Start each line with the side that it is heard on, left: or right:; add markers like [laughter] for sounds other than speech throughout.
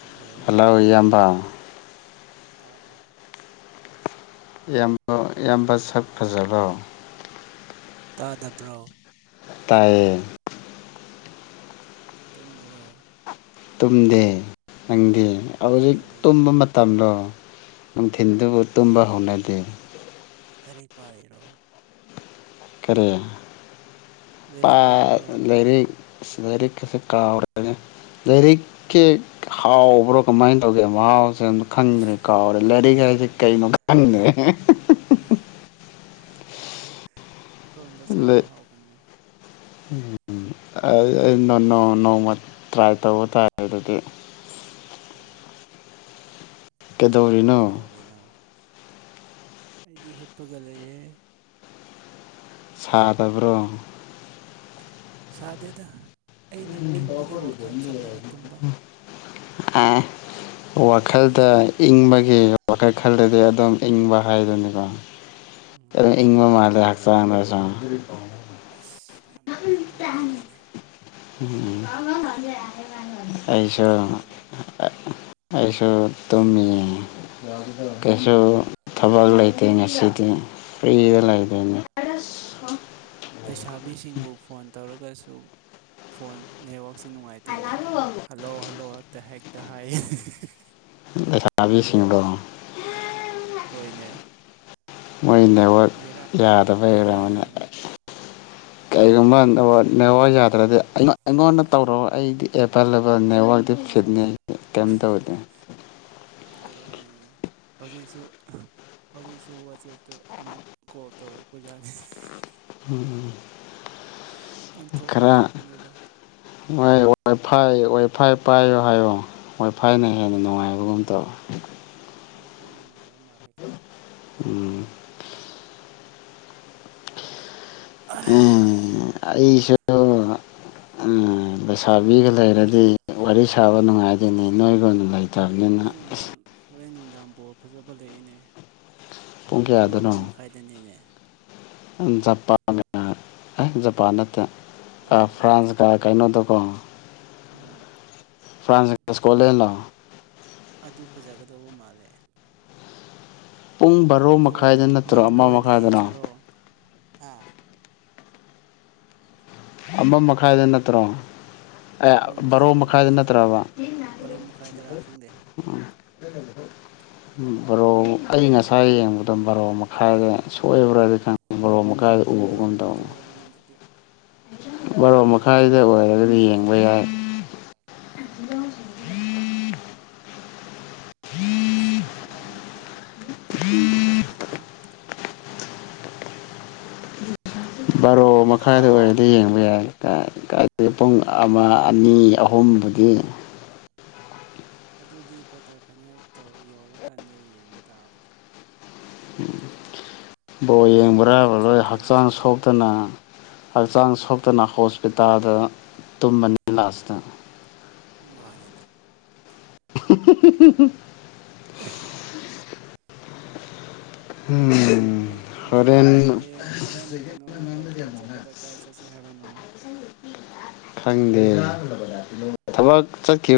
right: hello
left: hello ꯏꯌꯥꯝꯕ
right: ꯇꯥꯕ꯭ꯔꯣ
left: ꯏꯌꯥꯝꯕ ꯏꯌꯥꯝꯕ ꯁꯛ ꯐꯖꯕꯣ
right: ꯇꯥꯗꯕ꯭ꯔꯣ
left: ꯇꯥꯏꯌꯦ
right: ꯇꯨꯝꯕ꯭ꯔꯣ
left: ꯇꯨꯝꯗꯦ ꯅꯪꯗꯤ ꯍꯧꯖꯤꯛ
right: ꯀꯩꯗꯧꯔꯤꯅꯣ
left: ꯇꯨꯝꯕ ꯃꯇꯝꯂꯣ ꯅꯨꯡꯊꯤꯟꯗꯨꯕꯨ ꯇꯨꯝꯕ ꯍꯧꯅꯗꯦ
right: ꯂꯩꯔꯤꯛ ꯄꯥꯔꯤꯔꯣ
left: ꯀꯔꯤ ꯄꯥ
right: ꯂꯥꯏꯔꯤꯛ ꯄꯥꯕ꯭ꯔꯣ
left: ꯂꯥꯏꯔꯤꯛ ꯑꯁ ꯂꯥꯏꯔꯤꯛ ꯀꯥꯁꯦ ꯀꯥꯎꯔꯦꯗꯥ ꯂꯥꯏꯔꯤꯛꯀꯤ ꯍꯥꯎꯕ꯭ꯔꯣ ꯀꯃꯥꯏꯅ ꯇꯧꯒꯦ ꯃꯍꯥꯎꯁ ꯈꯪꯗ꯭ꯔꯦ ꯀꯥꯎꯔꯦ ꯂꯥꯏꯔꯤꯛ ꯍꯥꯏꯁꯦ ꯀꯩꯅꯣ ꯈꯪꯗ꯭ꯔꯦ
right: ꯏꯔꯣꯟꯕ ꯆꯥꯕ ꯍꯥꯎꯕꯅꯦ
left: ꯎꯝ ꯅꯣꯡꯃ ꯇ꯭ꯔꯥꯏ ꯇꯧꯕ ꯇꯥꯔꯦ ꯑꯗꯨꯗꯤ
right: ꯎꯝ
left: ꯀꯩꯗꯧꯔꯤꯅꯣ
right: ꯀꯩꯗꯧꯔꯤꯅꯣ ꯑꯩꯗꯤ ꯍꯤꯞꯄꯥ ꯒꯥ ꯂꯩ ꯑꯦ
left: ꯁꯥꯗꯕ꯭ꯔꯣ
right: ꯁꯥꯗꯦꯗ ꯑꯩꯅ ꯏꯪꯕꯒꯤ ꯋꯥꯈꯜ ꯈꯜꯂꯒ ꯇꯨꯝꯕ
left: ꯑꯦ ꯋꯥꯈꯜꯗ ꯏꯪꯕꯒꯤ ꯋꯥꯈꯜ ꯈꯜꯗꯗꯤ ꯑꯗꯨꯝ ꯏꯪꯕ ꯍꯥꯏꯗꯨꯅꯤꯀꯣ ꯑ
right: ꯎꯝ
left: ꯏꯡꯕ
right: ꯃꯥꯅꯦ
left: ꯃꯥꯂꯦ ꯍꯥꯛꯆꯥꯡꯗꯁꯨ
right: ꯑꯁ ꯌꯥꯝ ꯅꯨꯡꯉꯥꯏꯕ ꯋꯥꯔꯤꯅꯤꯅꯦ
left: ꯎꯝ ꯑꯩꯁꯨ
right: ꯀꯩꯗꯧꯁꯦ ꯍꯥꯏꯕꯅꯣ
left: ꯑꯩꯁꯨ ꯇꯨꯝꯃꯤ ꯑꯦ ꯀꯩꯁꯨ ꯊꯕꯛ ꯂꯩꯇꯦ ꯉꯁꯤꯗꯤ ꯐ꯭ꯔꯤꯗ ꯂꯩꯗꯣꯏꯅꯦ
right: ꯂꯩꯁꯥꯕꯤꯁꯤꯡꯕꯨ ꯐꯣꯟ ꯇꯧꯔꯒꯁꯨ ꯐꯣꯟ ꯅꯦꯠꯋꯥꯛꯛꯁꯦ ꯅꯨꯡꯉꯥꯏꯇꯦꯅꯦ ꯍꯜꯂꯣ ꯍꯜꯂꯣꯑꯣ ꯍꯛꯇ ꯍꯦꯛꯇ ꯍꯥꯏ
left: ꯂꯩꯁꯥꯕꯤꯁꯤꯡꯗꯣ
right: ꯍꯣꯏꯅꯦ
left: ꯃꯣꯏ ꯅꯦꯠꯋꯥꯛ
right: ꯕꯦꯔꯥ
left: ꯌꯥꯗꯕ ꯂꯩꯔꯝꯃꯅꯦ
right: ꯕꯦꯔꯥꯅꯤꯅꯦ
left: ꯀꯔꯤꯒꯨꯝꯕ
right: ꯑꯦ ꯑꯦ
left: ꯅꯦꯋꯥ
right: ꯑꯦ
left: ꯌꯥꯗ꯭ꯔꯗꯤ ꯑꯩꯉ ꯑꯩꯉꯣꯟꯗ ꯇꯧꯔꯑꯣ ꯑꯩꯗꯤ ꯑꯦꯚꯥꯏꯂꯦꯕꯜ ꯅꯦꯠꯋꯥꯛꯇꯤ ꯐꯤꯠꯅꯤ ꯀꯩꯝ ꯇꯧꯗꯦ
right: ꯕꯦꯔꯥꯅꯤꯍꯦ ꯍꯧꯖꯤꯛꯁꯨ ꯍꯧꯖꯤꯛꯁꯨ ꯋꯥꯆꯦꯞꯇ ꯑꯃꯨꯛ ꯀꯣꯜ ꯇꯧꯔꯛꯄ ꯌꯥꯠꯅꯤ
left: ꯎꯝ
right: ꯑꯣꯟꯊꯣꯛ ꯑꯣꯟꯊꯣꯛꯄꯅꯦꯗ
left: ꯍꯣꯏ ꯋꯥꯏ ꯐꯥꯏ ꯋꯥꯏ ꯐꯥꯏ ꯄꯥꯏꯌꯣ ꯍꯥꯏꯌꯣ ꯋꯥꯏ ꯐꯥꯏꯅ ꯍꯦꯟꯅ ꯅꯨꯡꯉꯥꯏꯕꯒꯨꯝ ꯇꯧꯋ
right: ꯋꯥꯏꯐꯥꯏꯅ ꯅꯨꯡꯉꯥꯏꯕ ꯃꯥꯜꯗꯦꯀꯣ
left: ꯎꯝ
right: ꯑꯔꯩ
left: ꯝ ꯑꯩꯁꯨ ꯑꯁ
right: ꯍꯣꯔꯦꯟ
left: ꯁꯥꯕꯤꯒ ꯂꯩꯔꯗꯤ ꯋꯥꯔꯤ ꯁꯥꯕ ꯅꯨꯡꯉꯥꯏꯗꯨꯣꯏꯅꯤ ꯅꯣꯏꯒ ꯑꯣꯏꯅ ꯂꯩꯇꯦ
right: ꯍꯣꯔꯦꯟ ꯅꯨꯡꯗꯥꯡ ꯍꯣꯔꯦꯟ ꯅꯨꯡꯗꯥꯡꯕꯨ ꯐꯖꯕ ꯂꯩꯏꯅꯦ ꯄꯨꯡ ꯑꯃ ꯃꯈꯥꯏ ꯑꯗꯨꯗꯤꯅꯦ
left: ꯖꯄꯥꯟ ꯑꯦ ꯖꯄꯥꯟ ꯅꯠꯇ ꯑ
right: ꯖꯄꯥꯟ ꯅꯠꯇꯦ
left: ꯐ꯭ꯔꯥꯟꯁꯀ ꯀꯩꯅꯣꯗꯣꯀꯣ
right: ꯎꯝ
left: ꯐ꯭ꯔꯥꯟꯁ
right: ꯑꯗꯨ
left: ꯏꯁꯀꯣꯂꯦꯠꯂꯣ
right: ꯐꯖ ꯑꯗꯨ ꯐꯖꯒꯗꯧꯕ ꯃꯥꯜꯂꯦ
left: ꯄꯨꯡ ꯕꯥꯔꯣ
right: ꯃꯪꯗ ꯑꯣꯏꯅ
left: ꯃꯈꯥꯏꯗ ꯅꯠꯇ꯭ꯔꯣ
right: ꯃꯪꯗ
left: ꯑꯃ
right: ꯑꯣꯏꯅ
left: ꯃꯈꯥꯏꯗꯅꯣ
right: ꯌꯦꯡꯁꯤꯔꯣ ꯑ
left: ꯑꯃ ꯃꯈꯥꯏꯗ ꯅꯪ ꯇ꯭ꯔꯣ ꯑꯥꯏ
right: ꯑꯃ
left: ꯕꯥꯔꯣ
right: ꯑꯣꯏꯕ
left: ꯃꯈꯥꯏꯗ
right: ꯃꯥꯜꯂꯦ
left: ꯅꯠꯇ꯭ꯔꯕ
right: ꯕꯥꯔꯣ ꯃꯈꯥꯏꯗꯔꯥ ꯈꯪꯗꯦ
left: ꯎꯝ
right: [inaudible]
left: ꯎꯝ ꯕꯥꯔꯣ ꯑꯩ ꯉꯁꯥꯏ ꯌꯦꯡꯕꯗ ꯕꯥꯔꯣ ꯃꯈꯥꯏꯗ ꯁꯣꯏꯕ꯭ꯔꯥꯗꯤ ꯈꯪꯕ ꯕꯥꯔꯣ ꯃꯈꯥꯏꯗ
right: ꯕꯥꯔꯣ
left: ꯎꯕꯒꯨꯝ
right: ꯃꯈꯥꯏꯗ
left: ꯇꯧꯕꯅꯦ
right: ꯑꯣꯏꯔꯝꯒꯅꯤ ꯑꯗꯨꯗꯤ
left: ꯕꯥꯔꯣ ꯃꯈꯥꯏꯗ ꯑꯣꯏꯔꯒꯗꯤ ꯌꯦꯡꯕ ꯌꯥꯏ
right: ꯎꯝ ꯈꯪꯗꯦꯅꯦ ꯑꯁ ꯀꯅꯥꯅꯣ ꯐꯣꯟ ꯇꯣꯞ ꯇꯣꯞ ꯇꯧꯔ ꯂꯥꯛꯏꯗꯨꯕꯣ
left: ꯕꯥꯔꯣ ꯃꯈꯥꯏꯗ ꯑꯣꯏꯔ ꯗꯤ ꯌꯦꯡꯕ ꯌꯥꯏ ꯀꯥꯏ ꯀꯥꯏꯗꯒꯤ ꯄꯨꯡ ꯑꯃ
right: ꯈꯪꯗꯦꯅꯦ
left: ꯑꯅꯤ ꯑꯍꯨꯝꯕꯨꯗꯤ
right: ꯑꯗꯨꯗꯤ ꯀ꯭ꯋꯥꯇꯔ ꯐꯥꯏꯅꯦꯜ ꯇꯧꯔ ꯌꯧꯔꯀꯥꯟꯗ ꯌꯦꯡꯕ ꯇꯥꯕꯅꯤ
left: ꯕꯣꯜ ꯌꯦꯡꯕ꯭ꯔꯥꯕꯨ ꯂꯣꯏ
right: ꯅꯠꯇ꯭ꯔꯗꯤ
left: ꯍꯛꯆꯥꯡ
right: ꯍꯧꯖꯤꯛꯇꯤ
left: ꯁꯣꯛꯇꯅ ꯍꯛꯆꯥꯡ ꯁꯣꯛꯇꯅ ꯍꯣꯁꯄꯤꯇꯥꯜꯗ ꯇꯨꯝꯕꯅꯤ ꯂꯥꯁꯇ
right: ꯏꯃꯥꯅꯤꯅꯦ
left: [unintelligible]
right: [unintelligible]
left: ꯎꯝ
right: ꯍꯧꯖꯤꯛ ꯍꯧꯖꯤꯛ
left: ꯍꯣꯔꯦꯟ
right: ꯍꯌꯦꯡ ꯍꯣꯔꯦꯟ ꯀꯩꯅꯣ ꯋꯥꯛꯀꯤꯡ ꯆꯠꯄꯗ ꯀꯥꯏ ꯆꯠꯁꯦ ꯍꯥꯏꯕꯅꯣ
left: ꯈꯪꯗꯦ ꯊꯕꯛ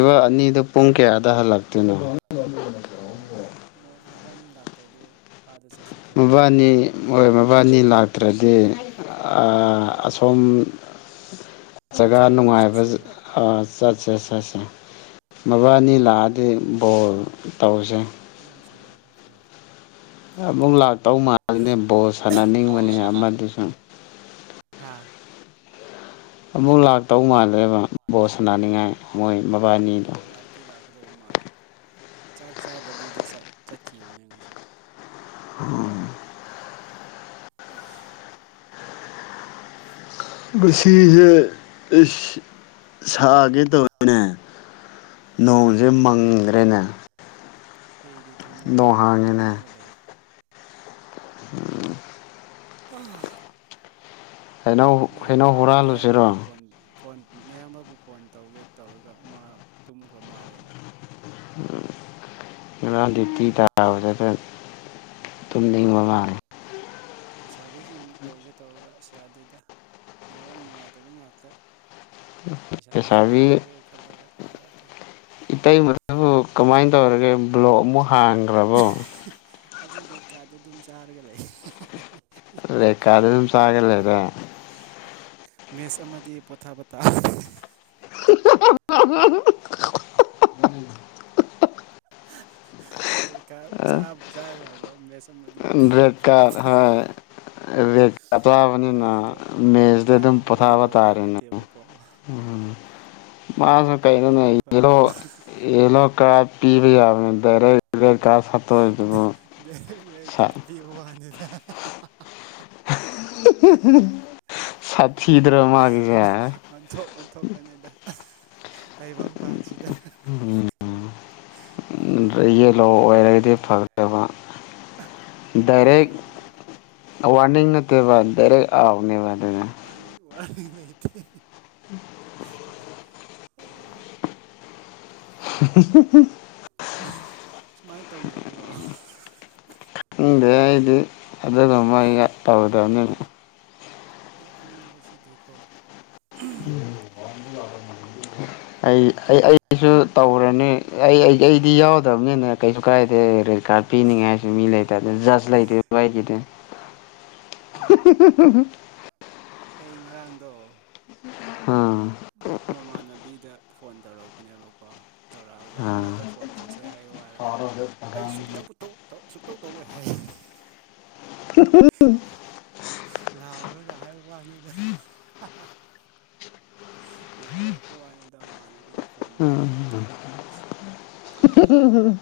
right: ꯕꯣ
left: ꯑꯅꯤꯗꯨ ꯄꯨꯡ ꯀꯌꯥꯗ ꯍꯜꯂꯛꯇꯣꯏꯅꯣ
right: ꯈꯪꯗꯦꯅꯦ ꯃꯣꯏ ꯃꯕꯥꯅꯤ ꯂꯥꯛꯇ꯭ꯔꯗꯤ ꯑꯥꯗ ꯆꯠꯁꯤꯀꯣ
left: ꯃꯕꯥꯅꯤ ꯍꯣꯏ ꯃꯕꯥꯅꯤ ꯂꯥꯛꯇ꯭ꯔꯗꯤ ꯑꯥ
right: ꯎꯝ
left: ꯑꯁꯣꯝ
right: [inaudible]
left: ꯖꯒꯥ
right: ꯁꯥꯏꯒꯤꯗꯣ
left: ꯅꯨꯡꯉꯥꯏꯕꯖꯦ
right: ꯆꯠꯁꯦꯕ
left: ꯑ ꯆꯠꯁꯦ ꯆꯠꯁꯦ ꯃꯕꯥꯅꯤ ꯂꯥꯛꯑꯗꯤ ꯕꯣꯜ ꯇꯧꯁꯦ
right: ꯑꯗꯨꯝ ꯁꯥꯟꯅꯕ ꯍꯣꯏ
left: ꯑꯃꯨꯛ ꯂꯥꯛꯇꯧ ꯃꯥꯜꯂꯤꯅꯦ ꯕꯣꯜ ꯁꯥꯟꯅꯅꯤꯡꯕꯅꯤ ꯑꯃꯗꯤꯁꯨ
right: ꯍꯥꯥ
left: ꯑꯃꯨꯛ ꯂꯥꯛꯇꯧ ꯃꯥꯜꯂꯦꯕ ꯕꯜ ꯁꯥꯟꯅꯥꯅꯤꯡꯉꯥꯏ ꯃꯣꯏ ꯃꯕꯥꯅꯤꯗꯣ
right: ꯇꯤ ꯂꯥꯛꯀꯗꯧꯕ ꯃꯥꯜꯂꯦ ꯆꯥꯛ ꯆꯥꯗꯕꯤꯗ ꯆꯠꯈꯤꯕꯅꯦ ꯉꯁꯤ
left: ꯎꯝ
right: [unintelligible]
left: ꯉꯁꯤꯖꯦ ꯑꯩꯁ ꯁꯥꯗꯦꯗ ꯇꯧꯋꯦꯅꯦ ꯅꯣꯡꯖꯦ
right: ꯆꯥꯗꯦꯗ
left: ꯃꯪꯒ꯭ꯔꯦꯅꯦ
right: ꯑꯩꯗꯤ ꯊꯧꯅꯥꯎ ꯃꯅꯥꯛꯇ ꯐꯝꯃꯒ ꯂꯩꯌꯦ
left: ꯎꯝ
right: [unintelligible]
left: ꯍꯩꯅꯧ ꯍꯩꯅꯧ
right: ꯅꯌꯥꯝꯕ ꯅꯌꯥꯝꯕꯕꯨ
left: ꯍꯨꯔꯥꯜꯂꯨꯁꯤꯔꯣ
right: ꯐꯣꯟ ꯐꯣꯟ ꯅꯌꯥꯝꯕꯕꯨ ꯐꯣꯟ ꯇꯧꯒꯦ ꯇꯧꯔꯒ ꯃꯥ ꯇꯨꯝꯈ꯭ꯔ ꯃꯥꯜꯂꯦꯅꯦ
left: ꯎꯝ ꯉꯔꯥꯡ ꯗ꯭ꯌꯨꯇꯤ ꯇꯥꯕꯗꯗ ꯇꯨꯝꯅꯤꯡꯕ
right: ꯎꯝ
left: ꯃꯥꯜꯂꯦ
right: ꯂꯩꯁꯥꯕꯤꯁꯤꯡ ꯇꯧꯒꯦ ꯇꯧꯔꯒ ꯑꯁ ꯌꯥꯗꯦꯗ ꯅꯦꯠꯋꯥꯛ ꯅꯨꯡꯉꯥꯏꯇꯕ ꯉꯥꯛꯇ ꯂꯩꯁꯥꯕꯤꯁꯤꯡꯕꯨ
left: ꯂꯩꯁꯥꯕꯤ
right: ꯇꯧꯒꯦ ꯈꯜꯂꯒ ꯌꯥꯗꯦ
left: ꯏꯇꯩꯃꯗꯨꯕꯨ ꯀꯃꯥꯏꯟ ꯇꯧꯔꯤꯒꯦ ꯕ꯭ꯂꯣꯛ ꯑꯃꯨꯛ ꯍꯥꯡꯉꯦ
right: ꯑꯗꯨ ꯔꯦꯀꯥꯗꯨ ꯑꯗꯨꯝ ꯆꯥꯔꯒ ꯂꯩ
left: ꯂꯩ ꯀꯥꯗ ꯑꯗꯨꯝ ꯆꯔꯒꯥ ꯂꯩꯔꯦ
right: ꯃꯦꯆ ꯑꯃꯗꯤ ꯄꯣꯊꯥ ꯄꯇꯥ
left: [unintelligible]
right: [unintelligible]
left: ꯕꯔꯦꯠ
right: ꯎꯄꯥꯏ
left: ꯀꯥꯔ
right: ꯂꯩꯇ꯭ꯔꯦ
left: ꯍꯣꯏ ꯑꯇꯕꯅꯤꯅꯥ
right: ꯃꯥꯒꯤꯗꯣ
left: ꯃꯦꯁꯇ ꯑꯗꯨꯝ
right: ꯃꯥꯒꯤꯗꯣ
left: ꯄꯣꯊꯥꯕ
right: ꯌꯦꯂꯣ ꯀꯥꯔꯗ
left: ꯇꯥꯔꯦꯅꯦ
right: ꯅꯠꯇꯦꯕꯀꯣ
left: ꯎꯝ ꯃꯥꯅ
right: ꯌꯦꯂꯣ ꯀꯥꯔꯗ
left: ꯀꯩꯅꯣꯅꯦ
right: ꯄꯤꯔꯗꯤ
left: ꯌꯦꯂꯣ
right: ꯐꯒꯗꯧꯕ
left: ꯌꯦꯂꯣ ꯀꯔꯗ ꯄꯤꯕ ꯌꯥꯕꯅꯦ ꯗꯥꯏꯔꯦꯛ [unintelligible]
right: ꯗ ꯗꯥꯏꯔꯦꯛ ꯔꯦꯗ ꯀꯥꯔꯗ ꯄꯤ ꯋꯥꯅꯤꯗ
left: ꯁꯥꯊꯤꯗ꯭ꯔꯣ ꯃꯥꯒꯤꯁꯦ
right: ꯑꯣꯟꯊꯣꯛ ꯑꯣꯟꯊꯣꯛꯄꯅꯤꯗ ꯇꯥꯏꯕꯪꯄꯥꯟꯁꯤꯗ
left: ꯎꯝ
right: ꯑꯦ
left: ꯌꯦꯜꯂꯣ ꯑꯣꯏꯔꯒꯗꯤ ꯐꯒꯗꯕ ꯗꯥꯏꯔꯦꯛ
right: ꯕꯦꯔꯥꯅꯤꯅꯦ
left: ꯋꯥꯔꯅꯤꯡ ꯅꯠꯇꯦꯕ ꯗꯥꯏꯔꯦꯛ ꯑꯥꯎꯅꯦꯕ ꯑꯗꯨꯅ
right: ꯃꯥꯅꯤ ꯋꯥꯔꯅꯤ ꯂꯩꯇꯦ
left: [inaudible] [inaudible]
right: ꯁꯨꯃꯥꯏ ꯇꯧꯅꯕ꯭ꯔꯣ
left: ꯏꯪꯗꯤ ꯑꯩꯗꯤ ꯑꯗꯨꯒꯃꯏ ꯑꯩꯒ ꯇꯧꯗꯕꯅꯤ ꯅ
right: ꯅꯣꯛꯅꯤꯡꯕꯁꯤꯗꯤꯀꯣ
left: [unintelligible] ꯑꯩ ꯑꯩ ꯑꯩꯁꯨ ꯇꯧꯔꯅꯤ ꯑꯩ ꯑꯩ ꯑꯩꯗꯤ ꯌꯥꯎꯗꯕꯅꯤꯅꯦ ꯀꯩꯁꯨ ꯀꯥꯏꯗꯦ ꯔꯦꯗ ꯀꯥꯔ ꯄꯤꯅꯤꯡꯉꯥꯏ ꯁꯨ ꯃꯤ ꯂꯩꯇꯗ ꯖꯁ ꯂꯩꯇꯦ ꯑꯩꯒꯤꯗꯤ
right: [inaudible]
left: [unintelligible]
right: ꯑꯩ ꯉꯔꯥꯡꯗꯣ
left: ꯑꯝ
right: ꯃ ꯃꯃꯥꯟꯅꯕꯤꯗ ꯐꯣꯟ ꯇꯧꯔꯛꯄꯅꯦꯕꯀꯣ ꯇꯧꯔꯛꯑꯒ
left: ꯑꯥ
right: ꯑꯃꯗ ꯐꯣꯟ ꯇꯧꯁꯦ ꯍꯥꯏꯌꯣ ꯍꯥꯏꯔꯒ ꯑꯩꯁꯨ ꯅꯡꯕꯨ ꯇꯧ ꯇꯧ ꯑꯁꯨꯇꯧ ꯇꯧꯔꯣꯏ ꯍꯥꯏ
left: [unintelligible]
right: ꯂꯥꯎꯔꯒ ꯍꯥꯏꯕ ꯋꯥꯅꯤꯗ ꯂꯥꯎꯔꯛꯄ ꯋꯥꯅꯤꯗ ꯃꯃꯥꯟꯅꯕꯤꯒꯤ ꯐꯣꯟꯗ ꯑꯁ ꯕꯦꯔꯥꯅꯤꯍꯦ
left: ꯎꯝ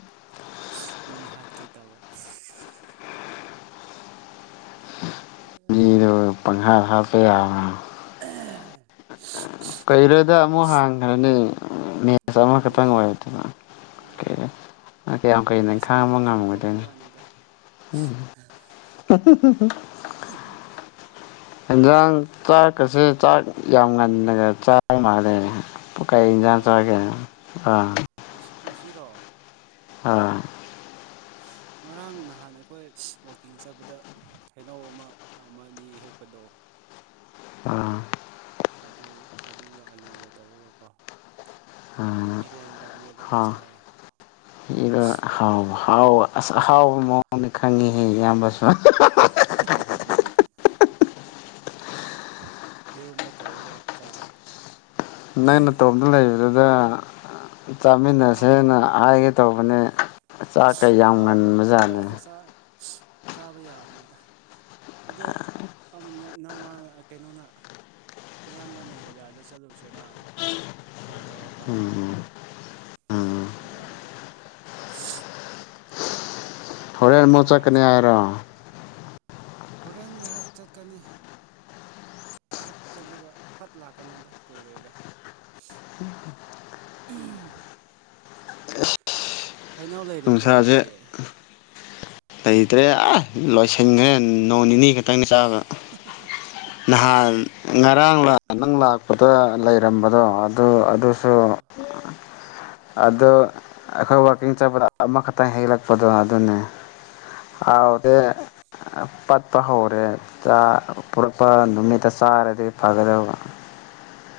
right: ꯃꯤ ꯍꯥꯠ ꯀꯩ ꯇꯧꯋꯦ
left: ꯃꯤꯗꯣ ꯄꯪꯍꯥ ꯍꯠꯄꯦ ꯌꯥ
right: [unintelligible]
left: ꯀꯩꯔꯣꯗ ꯑꯃꯨꯛ ꯍꯥꯡꯈ꯭ꯔꯅꯤ ꯃꯦꯁ ꯑꯃꯈꯛꯇꯪ
right: ꯀꯨꯏꯔꯣꯏꯗ
left: ꯑꯣꯏꯗꯅ ꯀꯦ
right: ꯑꯥ
left: ꯑꯥ ꯀꯌꯥꯝ ꯀꯨꯏꯅꯥ
right: ꯃꯦꯠꯆ
left: ꯈꯥꯡꯕ
right: ꯑꯃꯈꯛꯇꯪ ꯇꯣꯛꯄ
left: ꯉꯝꯒꯗꯣꯏꯅꯣ
right: ꯋꯥꯅꯤꯗ
left: ꯎꯝ [unintelligible]
right: [unintelligible]
left: ꯌꯦꯟꯖꯥꯡ ꯆꯥꯛꯀꯁꯦ ꯆꯥꯛ ꯌꯥꯝꯉꯥꯟꯅꯥꯒ ꯆꯥꯕ ꯃꯥꯥꯟꯂꯦ ꯄꯀꯩ ꯏꯖꯥꯡ
right: ꯑꯩꯔꯣ
left: ꯆꯒꯦ ꯑꯥ
right: ꯉꯁꯤ ꯉꯁꯤꯔꯣ
left: ꯑꯥ
right: ꯉꯔꯥꯡ ꯅꯍꯥꯟ ꯑꯩꯈꯣꯏ ꯋꯀꯤꯡ ꯆꯠꯕꯗ ꯍꯩꯅꯧ ꯑꯃ ꯑꯃ ꯑꯅꯤ ꯍꯦꯛꯄꯗꯣ
left: ꯑꯥ
right: ꯑꯗꯨ ꯑꯗꯨꯒ ꯑꯂꯨꯒ ꯇꯧꯔꯒꯀꯣ ꯏꯔꯣꯟꯕ ꯃꯦꯠꯂꯒ ꯆꯥꯏꯑꯦ
left: ꯃꯤꯅꯥ ꯍꯥꯎꯕ ꯍꯥꯎꯕ ꯑꯁ ꯑꯍꯥꯎꯕ ꯃꯑꯣꯡꯗ ꯈꯪꯉꯤꯍꯦ ꯏꯌꯥꯝꯕꯁꯨ
right: [unintelligible] ꯏꯔꯨꯝꯕ ꯇꯧꯔꯒ ꯆꯥꯏ
left: ꯅꯪꯩꯅ ꯇꯣꯞꯇ ꯂꯩꯕꯗꯨꯗ
right: ꯑꯍꯥꯎ
left: ꯆꯥꯃꯤꯟꯅꯁꯦꯅ
right: ꯑꯍꯥꯎꯕ
left: ꯍꯥꯏꯒꯦ ꯇꯧꯕꯅꯦ ꯆꯥꯛꯀ ꯌꯥꯝ
right: ꯑꯍꯥꯎ ꯑꯍꯥꯎꯕ
left: ꯉꯟꯕꯖꯥꯠꯅꯦ
right: ꯄꯨꯔꯛꯑꯒ ꯆꯥꯕ ꯌꯥꯕꯅꯤꯗ ꯑꯗꯣ [unintelligible] ꯅ ꯃꯥꯅ ꯀꯩꯅꯣꯅ ꯅꯌꯥꯝꯕꯅ ꯕꯖꯥꯔꯗ ꯆꯠꯂꯨꯁꯦꯔꯥꯅ ꯐꯣꯟ ꯇꯧꯔꯛ
left: ꯎꯝ
right: ꯑꯗꯨꯒꯤ ꯆꯠꯄ
left: ꯍꯣꯔꯦꯟ ꯑꯃꯨꯛ
right: ꯉꯟꯇꯥ
left: ꯆꯛꯀꯅꯤ ꯍꯥꯏꯔ
right: ꯆꯥꯔꯨꯕ ꯍꯣꯔꯦꯟ ꯉꯥꯏꯍꯥꯛ ꯆꯠꯀꯅꯤ ꯉꯍꯥꯛ ꯆꯠꯂꯒ ꯐꯠ ꯂꯥꯛꯀꯅꯤꯗ ꯀꯣꯏꯔꯣꯏꯗ ꯍꯩꯅꯧ ꯂꯩꯔꯤꯕ꯭ꯔꯣ
left: ꯅꯨꯡꯁꯥꯁꯦ
right: ꯅꯣꯏꯒꯤ
left: ꯂꯩꯇ꯭ꯔꯦ ꯑ ꯂꯣꯏꯁꯤꯟꯈ꯭ꯔꯦ ꯅꯣꯡ ꯅꯤꯅꯤ ꯈ ꯈꯤꯇꯪꯅ ꯆꯥꯕ ꯅꯍꯥꯟ ꯉꯔꯥꯡꯂ ꯅꯪ
right: ꯉꯔꯥꯡ
left: ꯂꯥꯛꯄ ꯑꯗꯨꯔ
right: ꯂꯥꯛ
left: ꯂꯩꯔꯝꯕꯗꯣ ꯑꯗꯨ ꯑꯗꯨꯁꯨ
right: ꯑꯥ
left: ꯑꯗꯣ ꯑꯩꯈꯣꯏ ꯋꯥꯋꯀꯤꯡ ꯆꯠꯄꯗ ꯑꯃꯈꯛꯇꯪ ꯍꯦꯛꯂꯛꯄꯗꯣ ꯑꯗꯨꯅꯦ
right: ꯑꯣ
left: ꯑꯗꯨꯗꯦ ꯄꯠꯄ ꯍꯧꯔꯦ ꯄꯨꯔꯛꯄ ꯅꯨꯃꯤꯠꯇ ꯆꯥꯔꯗꯤ ꯐꯒꯗꯧꯕ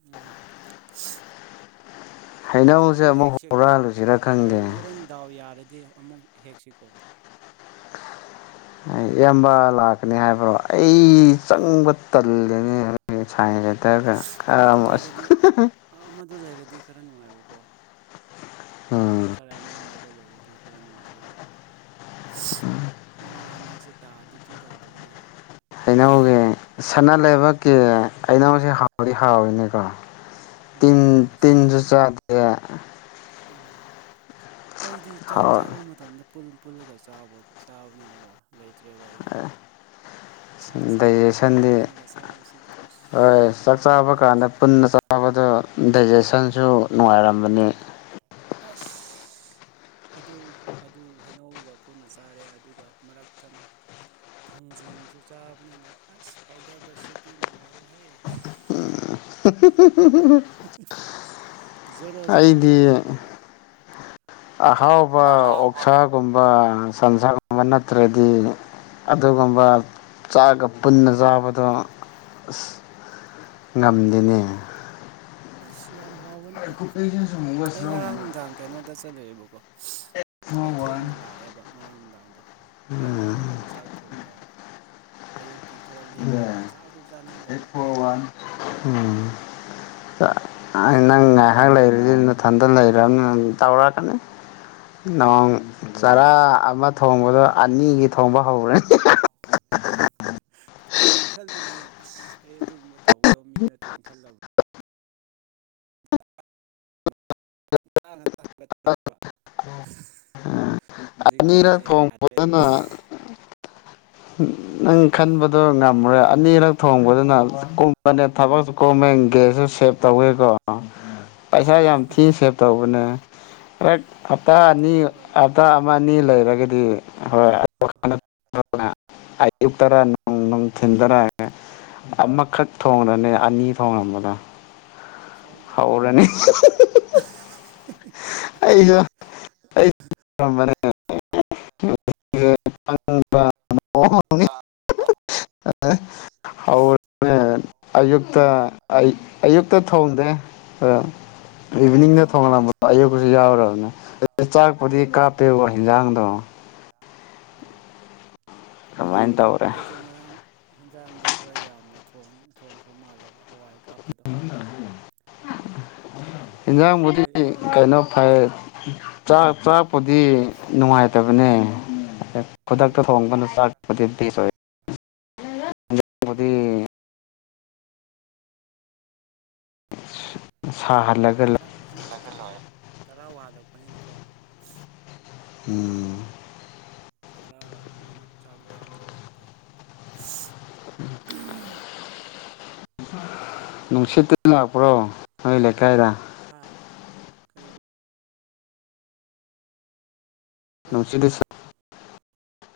right: ꯎꯝ
left: ꯍꯩꯅꯧꯁꯦ
right: ꯑꯃꯨꯛ ꯍꯦꯛꯁꯤꯀꯣ
left: ꯍꯨꯔꯥꯜꯂꯨꯁꯤꯔ ꯈꯪꯗꯦ
right: ꯍꯣꯔꯦꯟ ꯍꯣꯔꯦꯟ ꯗꯥꯎ ꯌꯥꯔꯗꯤ ꯑꯃꯨꯛ ꯍꯦꯛꯁꯤꯀꯣ
left: ꯏꯌꯥꯝꯕ ꯂꯥꯛꯀꯅꯤ ꯍꯥꯏꯕ꯭ꯔꯣ ꯑꯩ ꯆꯪꯕ ꯇꯜꯂꯤꯅꯦ ꯉꯥꯁꯥꯏꯁ ꯇꯔꯒ ꯈꯔ ꯑꯃꯣ ꯑꯁ
right: ꯑꯃꯗꫭ ꯂꯩꯔꯗꯤ ꯈꯔ ꯅꯨꯡꯉꯥꯏꯕꯀꯣ
left: ꯎꯝ
right: ꯈꯔ ꯑꯅꯦꯝꯕꯗꯣ ꯂꯩꯔꯗꯤ ꯈꯔ ꯅꯨꯡꯉꯥꯏꯒꯗꯧꯕ ꯃꯥ ꯍꯟꯗꯛꯁꯦ ꯇꯥ ꯗ꯭ꯌꯨꯇꯤ ꯇꯥꯗꯕ ꯃꯥꯜꯂꯦꯅꯦ
left: ꯍꯩꯅꯧꯒꯤ ꯁꯅꯥ ꯂꯩꯕꯛꯀꯤ ꯑꯩꯩꯅꯧꯁ ꯍꯥꯎꯗꯤ ꯍꯥꯎꯋꯤꯅꯦꯀꯣ ꯇꯤꯟ
right: ꯎꯝ ꯑꯁ
left: ꯇꯤꯟꯁꯨ ꯆꯥꯗꯦ
right: ꯎꯝ ꯑꯩꯗꯤ ꯆꯥꯛ
left: ꯍꯥꯎ
right: ꯆꯥꯕ ꯃꯇꯝꯗ ꯄꯨꯜꯂꯒ ꯆꯥꯕꯑꯣ ꯆꯥꯕꯅꯤꯅꯀꯣ ꯂꯩꯇ꯭ꯔꯦꯕ ꯑꯩꯒꯤꯗ ꯆꯥꯛ ꯆꯥꯕ ꯃꯇꯝꯗ
left: ꯗꯥꯏꯖꯦꯁꯟꯗꯤ
right: ꯄꯨꯜꯂꯒ ꯆꯥꯕꯁꯤꯗꯤ ꯑꯁ ꯁꯥꯎꯋꯦ ꯑꯩ
left: ꯐꯕꯗ ꯗꯥꯏꯖꯦꯁꯟꯁꯨ ꯅꯨꯡꯉꯥꯏꯔꯝꯕꯅꯤ
right: ꯑꯁ ꯑꯗꯨꯕꯨ ꯑꯗꯨꯕꯨ ꯍꯩꯅꯧꯒ ꯄꯨꯟꯅ ꯆꯥꯔꯦ ꯑꯗꯨꯒ ꯃꯔꯛ ꯇꯥꯅ ꯊꯥꯡꯖꯤꯡꯁꯨ ꯆꯥꯕꯅꯤꯅ ꯑꯁ ꯐꯥꯏꯗꯕꯁꯤꯗꯤ ꯅꯨꯡꯉꯥꯏꯔꯦꯍꯦ ꯖꯣꯔꯣ ꯖꯣꯔꯣ
left: ꯑꯩꯗꯤ
right: ꯇꯥꯕꯤꯅꯦꯗ
left: ꯑꯍꯥꯎꯕ ꯑꯣꯛꯁꯥ ꯨꯒꯨꯝꯕ ꯁꯟꯁꯥꯒꯨꯝꯕ ꯅꯠꯇ꯭ꯔꯗꯤ ꯑꯗꯨꯒꯨꯝꯕ ꯆꯥꯒ ꯄꯨꯟꯅ ꯆꯥꯕꯗꯣ ꯑꯁ ꯉꯝꯗꯦꯅꯦ
right: ꯑꯁ ꯌꯥꯝ ꯍꯥꯎꯕꯅꯤꯗ ꯑꯩ ꯉꯔꯥꯡ ꯅꯨꯡꯗꯥꯡ ꯀꯩꯅꯣꯗ ꯆꯠꯂꯦꯕꯀꯣ ꯑꯩ ꯊꯦꯡꯅ ꯂꯥꯛꯑꯦꯕ ꯉꯔꯥꯡ ꯅꯨꯡꯗꯥꯡꯗꯣ ꯑꯩ ꯉꯔꯥꯡ ꯅꯨꯡꯗꯥꯡ ꯆꯥꯛ ꯊꯣꯡꯗꯕ ꯑꯌꯨꯛꯀꯤ ꯈꯔ ꯂꯦꯝꯕꯗꯣ ꯆꯥꯛꯁꯨ ꯆꯥꯅꯤꯡꯗꯕ
left: [unintelligible] ꯎꯝ ꯑꯏ
right: ꯑꯁ
left: ꯅꯪ ꯉꯥꯏꯍꯥꯛ ꯂꯩꯔꯤꯗꯤ ꯅꯊꯟꯗ ꯂꯩ [unintelligible] ꯇꯧꯔꯥꯛ ꯀꯅꯤ ꯅꯣꯡ ꯆꯔꯥ ꯑꯃ ꯊꯣꯡꯕꯗꯣ ꯑꯅꯤꯒꯤ ꯊꯣꯡꯕ ꯍꯧꯔꯦ
right: ꯈꯜꯂꯤꯅꯦ ꯑꯁ ꯑꯩ ꯑꯗꯨꯒꯨꯝꯕ ꯇꯧꯒꯗꯧ ꯃꯤ ꯅꯠꯇꯦ ꯈꯜꯂꯕ [inaudible] ꯖꯤꯛꯀꯥꯟꯁꯦ
left: ꯑꯅꯤꯔꯛ
right: ꯌꯥꯔꯦꯗ
left: ꯊꯣꯡꯕꯗꯅ ꯅꯪ ꯈꯟꯕꯗꯣ ꯉꯝꯃꯔꯥ ꯅꯤꯔꯛ ꯊꯣꯡꯕꯗꯨꯅ ꯀꯨꯞꯄꯅꯦ ꯊꯕꯛꯁꯨ ꯀꯨꯝꯃꯦ ꯒꯦꯁꯁꯨ ꯁꯦꯞ ꯇꯧꯋꯦꯀꯣ ꯄꯩꯁꯥ ꯌꯥꯝ ꯊꯤ ꯁꯦꯚ ꯇꯧꯕꯅꯦ ꯍꯦꯛ ꯍꯞꯇꯥ
right: ꯑꯗꯨ
left: ꯑꯅꯤ
right: ꯇꯧꯔꯒꯗꯧ
left: ꯍꯞꯇꯥ
right: ꯃꯥꯜꯂꯦ
left: ꯑꯃ ꯑꯅꯤ ꯂꯩꯔꯒꯗꯤ ꯍꯣꯏ [inaudible] ꯑꯌꯨꯛ ꯇꯔꯅꯨꯡ ꯊꯤꯟꯇꯥꯔꯑꯦ [unintelligible] ꯑꯃꯈꯛ ꯊꯣꯡꯔꯥꯅꯤ ꯑꯅꯤ ꯊꯣꯡꯉꯝꯕꯗꯣ
right: ꯁꯣꯏꯗ꯭ꯔꯕꯅꯦ
left: ꯍꯥꯎꯔꯅꯤ [inaudible] [unintelligible] [unintelligible] [unintelligible] [unintelligible] [unintelligible] ꯑꯌꯨꯛꯇ ꯑꯩ ꯑꯌꯨꯛꯇ ꯊꯣꯡꯗꯦ ꯑ ꯏꯚꯤꯅꯤꯡꯗ ꯊꯣꯡꯂꯝꯕ ꯑꯌꯨꯛꯁꯨ ꯌꯥꯎꯔꯕꯅꯦ ꯆꯥꯛꯄꯨꯗꯤ
right: ꯑꯥ
left: ꯀꯥꯞꯇꯦꯀꯣ ꯍꯟꯖꯥꯡꯗꯣ
right: ꯎꯝ
left: ꯀꯃꯥꯏꯟ ꯗꯧꯔꯦ
right: ꯌꯨꯛ ꯉꯔꯥꯡ ꯍꯤꯟꯖꯥꯡꯗꯣ ꯈꯔ ꯌꯥꯝꯅ ꯊꯣꯡ ꯊꯣꯡꯈ꯭ꯔ ꯃꯥꯜꯂꯦꯕ ꯍꯋꯥꯏ ꯀꯥꯞꯄꯗꯣ ꯑꯗꯨ
left: ꯏꯟꯖꯡꯕꯨꯗꯤ
right: ꯑꯩ ꯉꯔꯥꯡ
left: ꯀꯩꯅꯣ
right: ꯅꯨꯡꯗꯥꯡ ꯑꯗꯨꯝ
left: ꯐꯩꯥ
right: ꯆꯥꯏ
left: ꯆꯥꯛ ꯆꯥꯛꯄꯨꯗꯤ ꯅꯨꯡꯉꯥꯏꯠ ꯅꯨꯡꯁꯤꯠ ꯇꯕꯅꯦ
right: ꯎꯝ
left: ꯈꯨꯗꯛꯇ ꯊꯣꯡꯕꯅ ꯆꯥꯛꯄꯗꯤ ꯕꯦꯁꯣꯏ
right: ꯃꯥꯅꯦ
left: ꯁꯍꯜꯂꯒꯥꯂꯥ
right: [unintelligible] ꯆꯔꯥ ꯋꯥꯟꯂꯛꯄꯅꯤꯅꯥ ꯀꯣ
left: ꯎꯝ
right: ꯆꯔꯥ ꯋꯥꯝꯃꯤꯅꯤꯅ ꯆꯥꯛ ꯂꯝꯗꯕꯥ ꯍꯥꯏꯇꯥꯔꯦ [unintelligible]
left: ꯅꯨꯡꯁꯤꯠ [inaudible] ꯂꯥꯛꯄ꯭ꯔꯣ ꯅꯣꯏ ꯂꯩꯀꯥꯏꯗ
right: ꯍꯥꯥ ꯀꯔꯤꯕꯨ
left: ꯅꯨꯡꯁꯤꯠꯗꯨ [unintelligible]